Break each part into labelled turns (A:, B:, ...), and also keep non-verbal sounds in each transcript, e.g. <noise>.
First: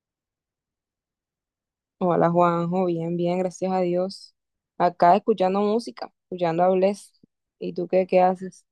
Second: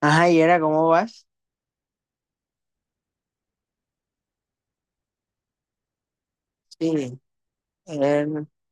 A: Ajá, y era, ¿cómo vas?
B: Hola Juanjo, bien, bien, gracias a Dios. Acá escuchando música, escuchando a
A: Sí.
B: Bless. ¿Y tú qué, qué
A: Eh,
B: haces?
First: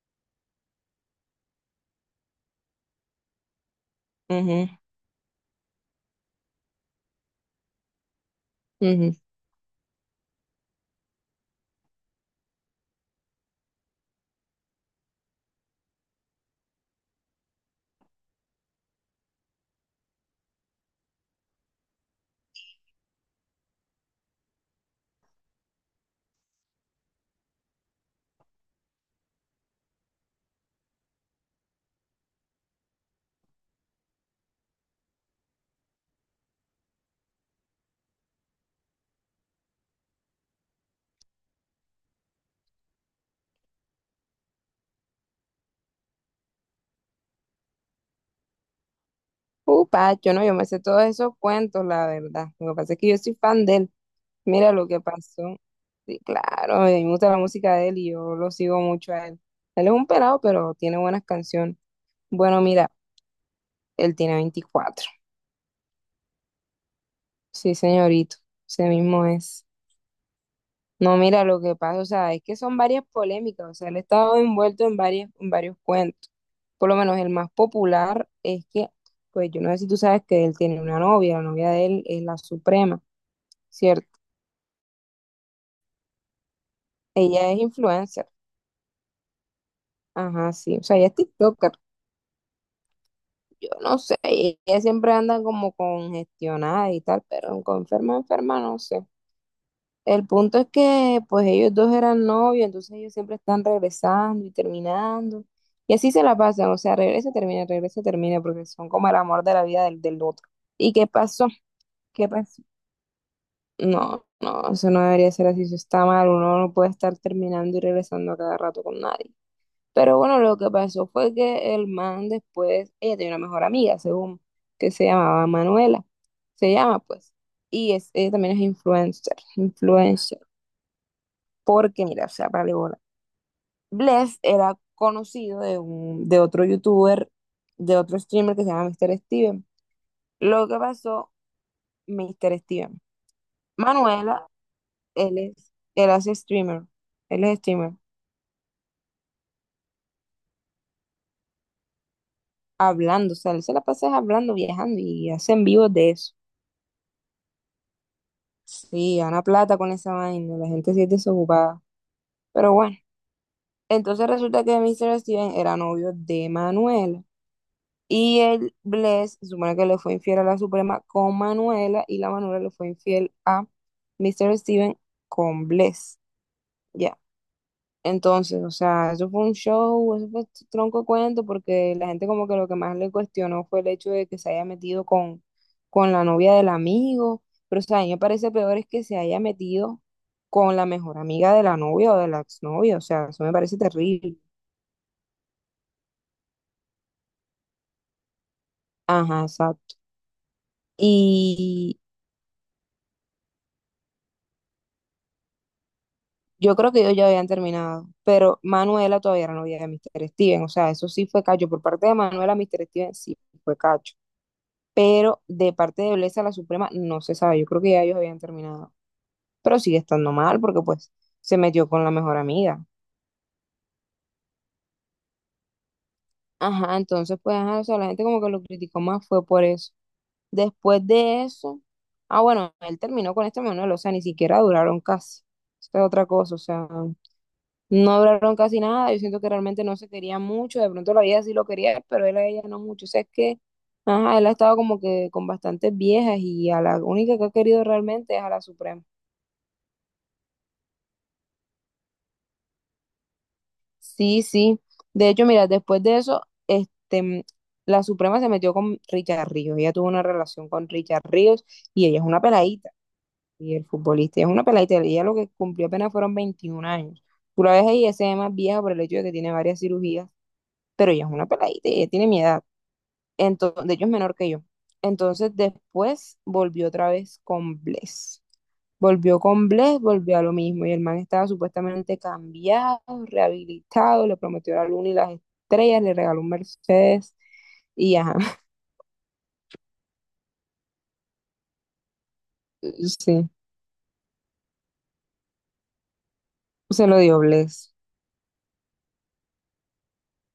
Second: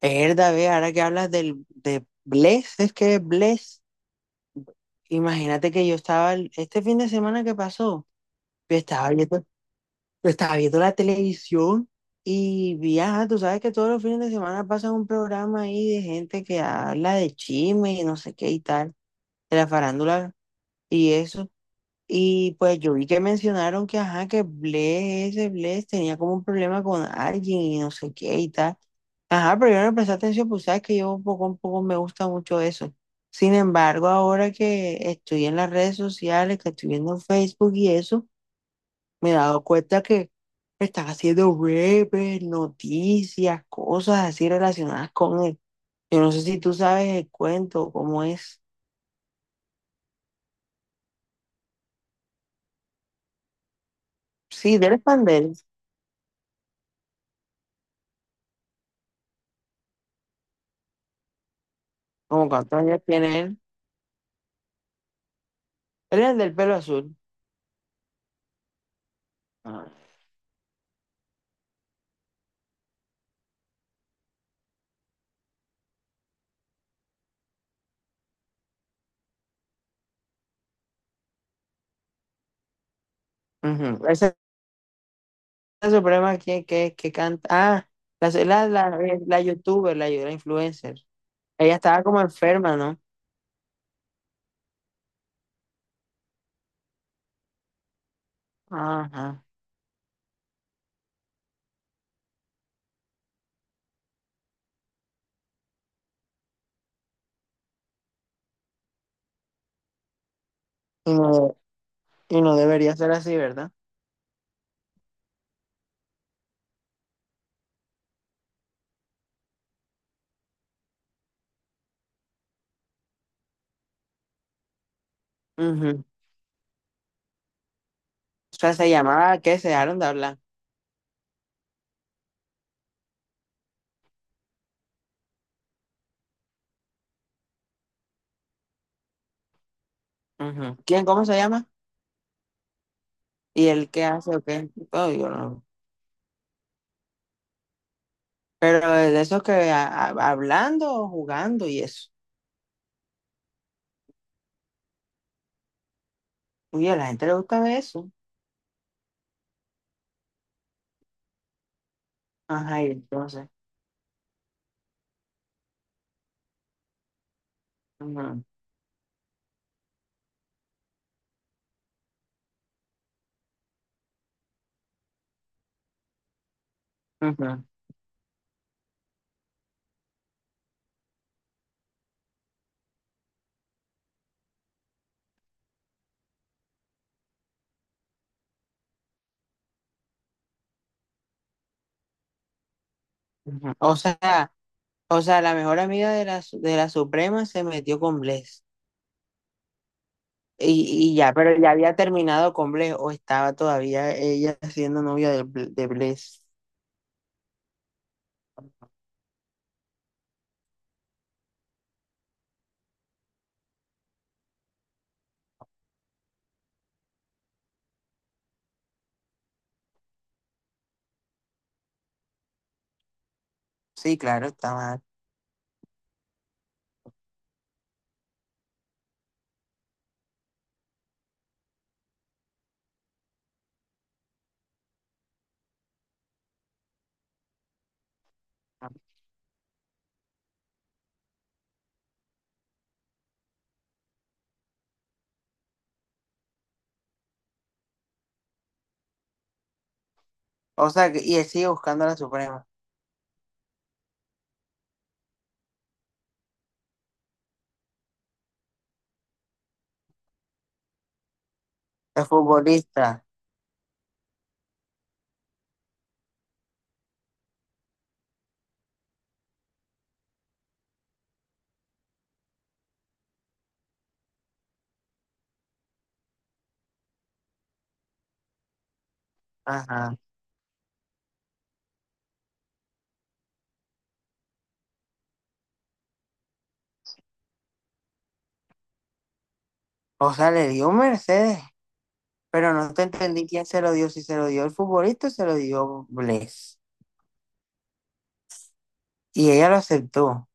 A: Erda, ve, ahora que hablas de Bless, es que Bless,
B: Ujú,
A: imagínate que yo estaba, este fin de semana que pasó, yo estaba
B: ujú.
A: viendo, yo estaba viendo la televisión y vi, ajá, tú sabes que todos los fines de semana pasa un programa ahí de gente que habla de chisme y no sé qué y tal, de la farándula y eso. Y pues yo vi que mencionaron que, ajá, que Bless, ese Bless tenía como un problema con alguien y no sé qué y tal. Ajá, pero yo no le presté atención, pues sabes que yo poco, a poco me gusta mucho eso. Sin embargo, ahora que estoy en las redes sociales, que estoy viendo Facebook y eso, me he dado cuenta que están haciendo webs, noticias, cosas así relacionadas con él. Yo no sé si tú sabes el cuento, cómo es.
B: Upa, yo no, yo me sé todos esos cuentos, la verdad. Lo que pasa es que yo soy fan de él. Mira
A: Sí,
B: lo
A: del
B: que
A: pandel,
B: pasó. Sí, claro, a mí me gusta la música de él y yo lo sigo mucho a él. Él es un pelado, pero tiene buenas canciones.
A: como
B: Bueno,
A: cuántos
B: mira,
A: años tiene él.
B: él tiene 24.
A: Él es el del pelo azul.
B: Sí, señorito, ese mismo es.
A: Ah.
B: No, mira, lo que pasa, o sea, es que son varias polémicas, o sea, él ha estado envuelto en varias, en varios cuentos. Por lo menos el más popular es que, pues yo no sé si tú sabes que él tiene una novia, la novia de él es la Suprema,
A: Ujú.
B: ¿cierto?
A: Ese es el problema que canta.
B: Ella es
A: Ah,
B: influencer,
A: la, la youtuber, la
B: ajá, sí, o
A: influencer.
B: sea, ella es TikToker.
A: Ella estaba como enferma, ¿no?
B: Yo no sé, ella siempre anda como congestionada y tal, pero con enferma, enferma, no sé.
A: Ajá.
B: El punto es que pues ellos dos eran novios, entonces ellos siempre están regresando y terminando. Y así se la pasan, o sea, regresa, termina, porque son como el amor de la vida del, del otro. ¿Y qué
A: Y
B: pasó?
A: no,
B: ¿Qué
A: y no
B: pasó?
A: debería ser así, ¿verdad?
B: No, no, eso no debería ser así, eso está mal, uno no puede estar terminando y regresando a cada rato con nadie. Pero bueno, lo que pasó fue que el man después, ella tenía una mejor amiga, según, que se llamaba
A: Ujú.
B: Manuela, se llama pues, y es, ella también
A: O
B: es
A: sea, se
B: influencer,
A: llamaba ¿qué? Se dejaron de hablar.
B: influencer. Porque, mira, o sea, para bola. Bless era conocido de, un, de otro youtuber, de otro streamer que se llama Mr. Steven. Lo
A: Ujú.
B: que
A: ¿Quién, cómo
B: pasó,
A: se llama?
B: Mr. Steven.
A: ¿Y él qué hace o
B: Manuela,
A: qué? Oh, yo
B: él
A: no.
B: es, él hace streamer, él es streamer,
A: Pero de esos que hablando o jugando y eso.
B: hablando, o sea, él se la pasa hablando, viajando y hacen vivos de eso.
A: Uy, a la gente le gusta ver eso.
B: Sí, gana plata con esa vaina, la gente sí es desocupada. Pero
A: Ajá, y
B: bueno,
A: entonces.
B: entonces resulta que Mr. Steven era novio de Manuela. Y
A: Ujú,
B: el Bless, se supone que le fue infiel a la Suprema con Manuela y la Manuela le fue infiel a Mr. Steven con Bless. Ya.
A: ujú,
B: Entonces, o sea, eso fue un show, eso fue tronco de cuento, porque la gente como que lo que más le cuestionó fue el hecho de que se haya metido con la novia del amigo. Pero, o sea, a mí me parece peor es que se haya metido con la mejor amiga de la novia o de la exnovia. O sea, eso me
A: ujú.
B: parece terrible.
A: O sea, la mejor amiga de de la Suprema se metió con Bless.
B: Ajá, exacto.
A: Y ya, pero ya había terminado con Bless o estaba todavía ella siendo novia de, de Bless.
B: Yo creo que ellos ya habían terminado, pero Manuela todavía era novia de Mr. Steven, o sea, eso sí fue cacho. Por parte de Manuela, Mr. Steven sí fue cacho, pero de parte de Blesa la Suprema no se sabe, yo creo que ya ellos habían terminado, pero sigue estando mal porque pues se metió con la mejor amiga.
A: Sí, claro, estaba.
B: Ajá, entonces pues, ajá, o sea, la gente como que lo criticó más fue por eso. Después de eso, ah, bueno, él terminó con este Manuel, o sea, ni siquiera duraron casi. Esta es otra cosa, o sea, no hablaron casi nada, yo siento que realmente no se quería mucho, de pronto la vida sí lo quería, pero él a ella no mucho, o sea, es que, ajá, él ha estado como que con bastantes viejas y a la única que ha querido realmente es a la Suprema.
A: O sea, y él sigue buscando a la Suprema.
B: Sí, sí, de hecho, mira, después de eso, este, mm, la Suprema se metió con Richard Ríos, ella tuvo una relación con Richard Ríos y ella
A: El
B: es una peladita,
A: futbolista.
B: y el futbolista ella es una peladita, ella lo que cumplió apenas fueron 21 años. Tú la ves ahí, ella se ve más vieja por el hecho de que tiene varias cirugías, pero ella es una peladita, y ella tiene mi edad. Entonces, de hecho es menor que yo. Entonces después volvió otra vez con Bless. Volvió con Bless,
A: Ajá.
B: volvió a lo mismo. Y el man estaba supuestamente cambiado, rehabilitado, le prometió la luna y las estrellas, le regaló un Mercedes. Y ajá,
A: O sea, le dio un Mercedes, pero no te
B: <laughs>
A: entendí
B: sí,
A: quién se lo dio, si se lo dio el futbolista o se lo dio Bless.
B: se lo dio Bless.
A: Y ella lo aceptó.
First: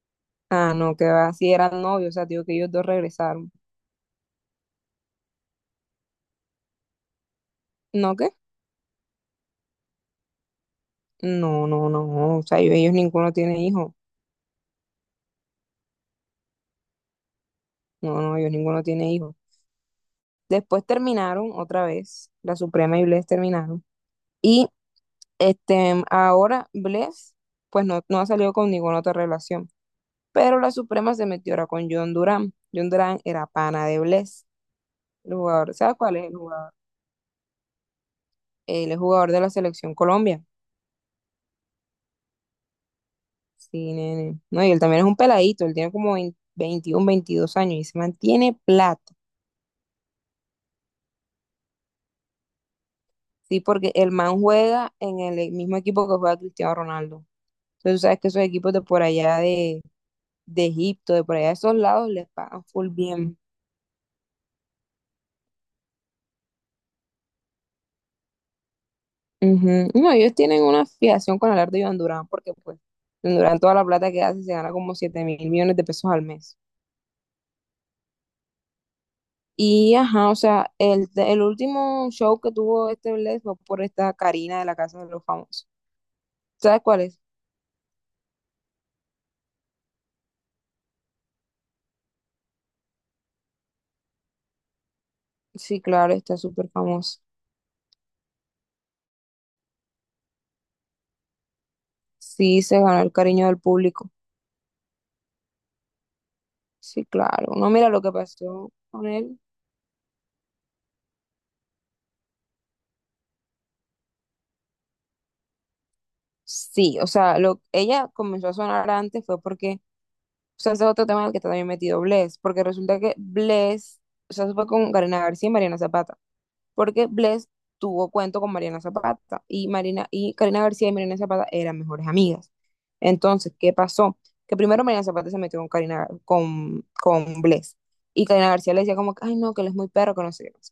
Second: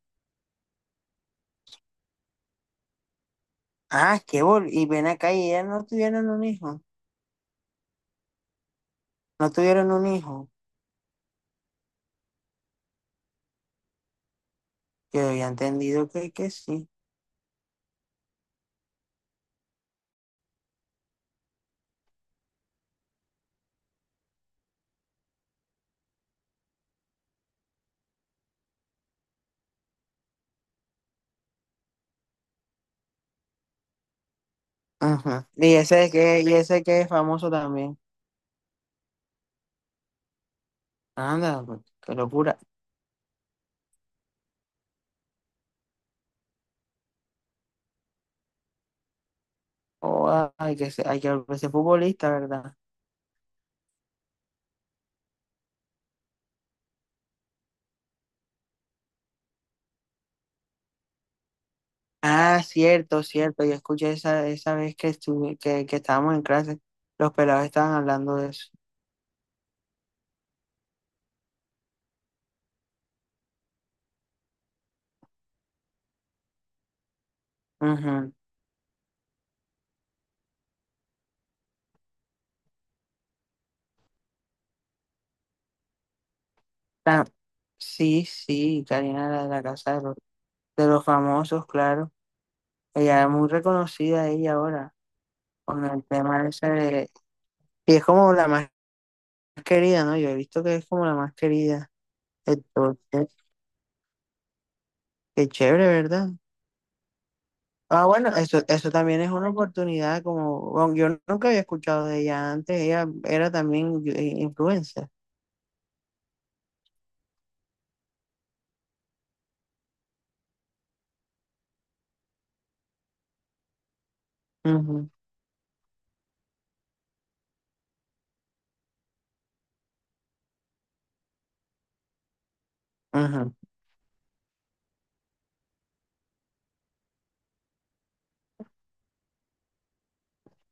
B: Ah, no, que va, si eran novios, o sea, digo que ellos dos regresaron.
A: Ah, qué bol. Y ven acá y ellas no tuvieron un hijo.
B: ¿No qué?
A: No tuvieron un hijo.
B: No, no, no, o sea, ellos ninguno tiene hijo.
A: Yo había entendido que sí.
B: No, no, ellos ninguno tiene hijo. Después terminaron otra vez, la Suprema y Bless terminaron. Y este, ahora Bless, pues no, no ha salido con ninguna otra relación. Pero la Suprema se metió ahora con John Durán. John Durán era pana de Bless, el
A: Ajá.
B: jugador. ¿Sabes cuál es el
A: Y
B: jugador?
A: ese que es famoso también.
B: Él es jugador de la selección Colombia.
A: Anda, pues, qué locura.
B: Sí, nene. No, y él también es un peladito. Él tiene como 20 21, 22 años y se mantiene plata.
A: Oh, ah, hay que ser, hay que volverse futbolista, ¿verdad?
B: Sí, porque el man juega en el mismo equipo que juega Cristiano Ronaldo. Entonces, tú sabes que esos equipos de por allá de Egipto, de por allá de esos lados, les
A: Ah,
B: pagan full
A: cierto,
B: bien.
A: cierto. Yo escuché esa, esa vez que, estuve, que estábamos en clase, los pelados estaban hablando de eso.
B: Ujú. No, ellos tienen una fijación con hablar de Iván Durán, porque pues Iván Durán toda la plata que hace se gana como 7.000 millones de pesos al mes.
A: Ujú.
B: Y ajá, o sea, el último show que tuvo este Bless fue por esta Karina de la Casa de los Famosos. ¿Sabes cuál es?
A: Ah, sí, sí, Karina la de la casa de los famosos, claro. Ella es muy reconocida ella ahora,
B: Sí,
A: con el
B: claro, está
A: tema ese
B: súper
A: de...
B: famoso.
A: Y es como la más querida, ¿no? Yo he visto que es como la más querida.
B: Sí, se
A: Entonces,
B: ganó el cariño del público.
A: qué chévere, ¿verdad?
B: Sí, claro. No, mira lo
A: Ah,
B: que
A: bueno, eso,
B: pasó
A: eso
B: con
A: también es
B: él.
A: una oportunidad, como bueno, yo nunca había escuchado de ella antes, ella era también influencer.
B: Sí, o sea, lo, ella comenzó a sonar antes fue porque... O sea, ese es otro tema en el que también metido Bless, porque resulta que Bless, o sea, se fue con
A: Ujú,
B: Karina García y Mariana Zapata, porque Bless tuvo cuento con Mariana Zapata y Marina y Karina García y Mariana Zapata eran mejores amigas.
A: ujú,
B: Entonces, ¿qué pasó? Que primero Mariana Zapata se metió con Karina con Bless y Karina García le decía como que, ay no, que él es muy perro, que no sé qué no sé.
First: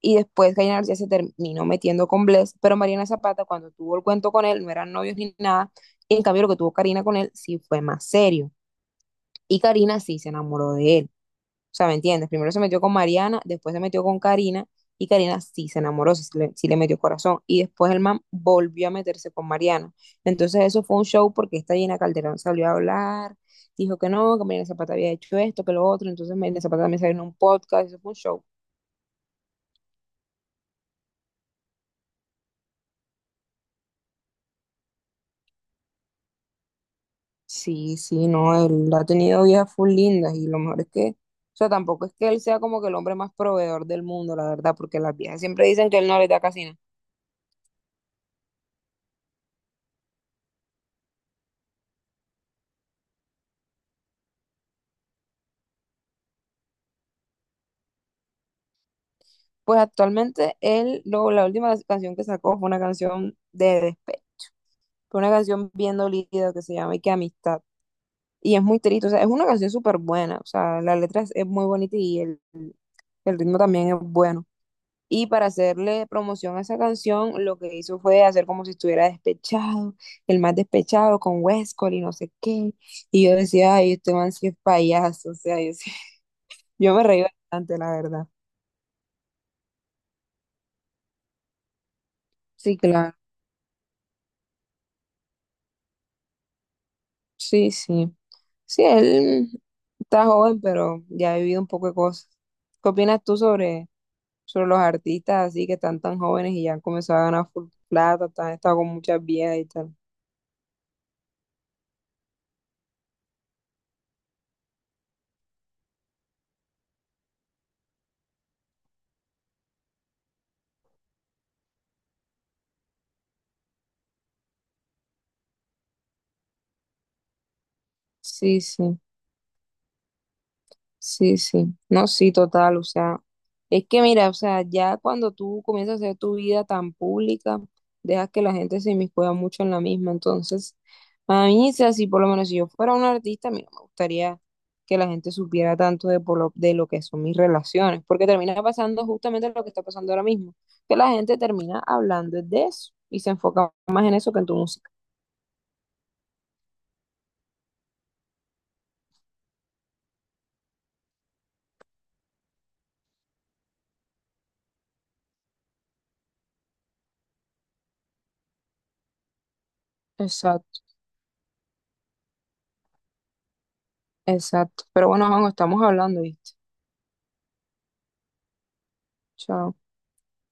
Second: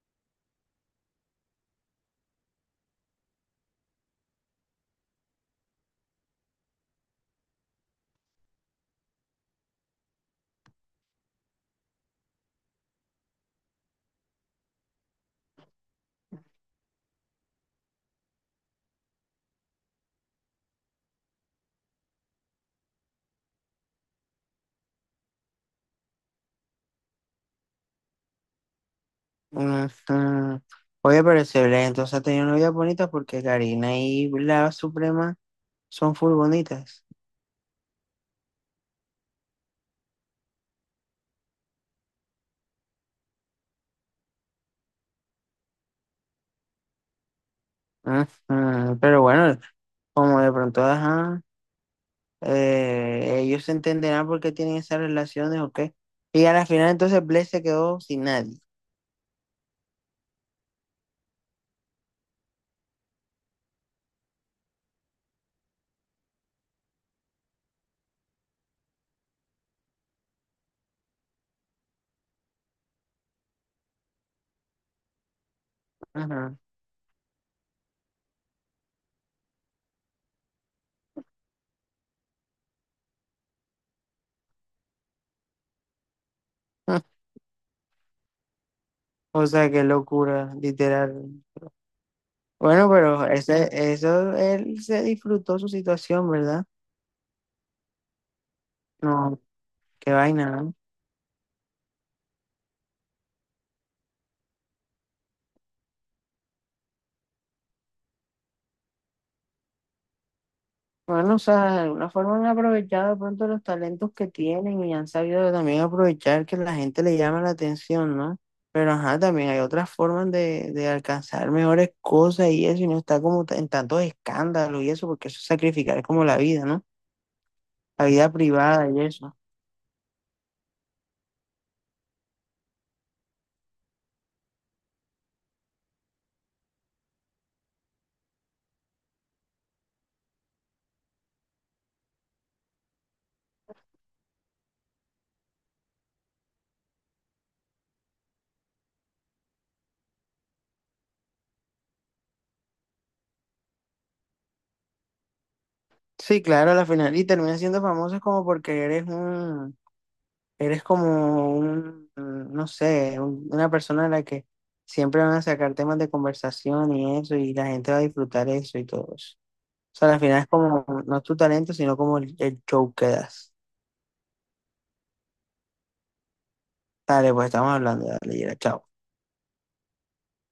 B: Y después Karina García se terminó metiendo con Bless, pero Mariana Zapata cuando tuvo el cuento con él no eran novios ni nada, y en cambio lo que tuvo Karina con él sí fue más serio. Y Karina sí se enamoró de él. O sea, ¿me entiendes? Primero se metió con Mariana, después se metió con Karina y Karina sí se enamoró, sí le metió corazón. Y después el man volvió a meterse con Mariana. Entonces eso fue un show porque esta Gina Calderón salió a hablar, dijo que no, que Mariana Zapata había hecho esto, que lo otro. Entonces Mariana Zapata también salió en un podcast, eso fue un show.
A: ujú. Oye, pero excelente, entonces ha tenido novias bonitas porque Karina y la Suprema son full bonitas.
B: Sí, sí, no, él ha tenido vidas full lindas y lo mejor es que... O sea, tampoco es que él sea como que el hombre más proveedor del mundo, la verdad, porque las viejas siempre dicen que él no les da casi nada.
A: Ujú, pero bueno, como de pronto, ajá, ellos se entenderán por qué tienen esas relaciones o qué. Y a la final entonces Bless se quedó sin nadie.
B: Pues actualmente él, lo, la última canción que sacó fue una canción de despecho, fue una canción bien dolida que se llama Y que amistad. Y es muy triste, o sea, es una canción súper buena, o sea, la letra es muy bonita y el ritmo también es bueno. Y para hacerle promoción
A: Ujú.
B: a esa canción, lo que hizo fue hacer como si estuviera despechado, el más despechado con Westcol y no sé qué. Y yo decía, ay, este man sí es payaso, o sea, yo, sí- <laughs> yo me reí
A: <laughs>
B: bastante, la verdad.
A: O sea, qué locura, literal.
B: Sí,
A: Bueno,
B: claro.
A: pero ese, eso, él se disfrutó su situación, ¿verdad?
B: Sí, sí. Sí,
A: No,
B: él
A: qué
B: está
A: vaina,
B: joven,
A: ¿no?
B: pero ya ha vivido un poco de cosas. ¿Qué opinas tú sobre, sobre los artistas así que están tan jóvenes y ya han comenzado a ganar full plata, están, han estado con muchas viejas y tal?
A: Bueno, o sea, de alguna forma han aprovechado de pronto los talentos que tienen y han sabido también aprovechar que la gente le llama la atención, ¿no? Pero ajá, también hay otras formas de alcanzar mejores cosas y eso, y no está como en tantos escándalos y eso, porque eso es sacrificar, es como la vida, ¿no? La vida
B: Sí,
A: privada
B: sí.
A: y eso.
B: Sí, sí, no, sí, total, o sea, es que mira, o sea, ya cuando tú comienzas a hacer tu vida tan pública, dejas que la gente se inmiscuya mucho en la misma, entonces, a mí, o sea, si por lo menos si yo fuera un artista, a mí no me gustaría que la gente supiera tanto de, por lo, de lo que son mis relaciones, porque termina pasando justamente lo que está pasando ahora mismo, que la gente termina hablando de eso y se enfoca más en eso que en tu música.
A: Sí, claro, a la final, y termina siendo famoso como porque eres un. Eres como un, mm, no sé, una persona a la que siempre van a sacar temas de conversación y eso, y la gente va a disfrutar eso y todo eso. O sea, al final es
B: Exacto,
A: como, no es tu talento, sino como el show que das.
B: exacto, pero bueno, vamos, estamos hablando, ¿viste?
A: Dale, pues estamos hablando, dale, Yera, chao.
B: Chao.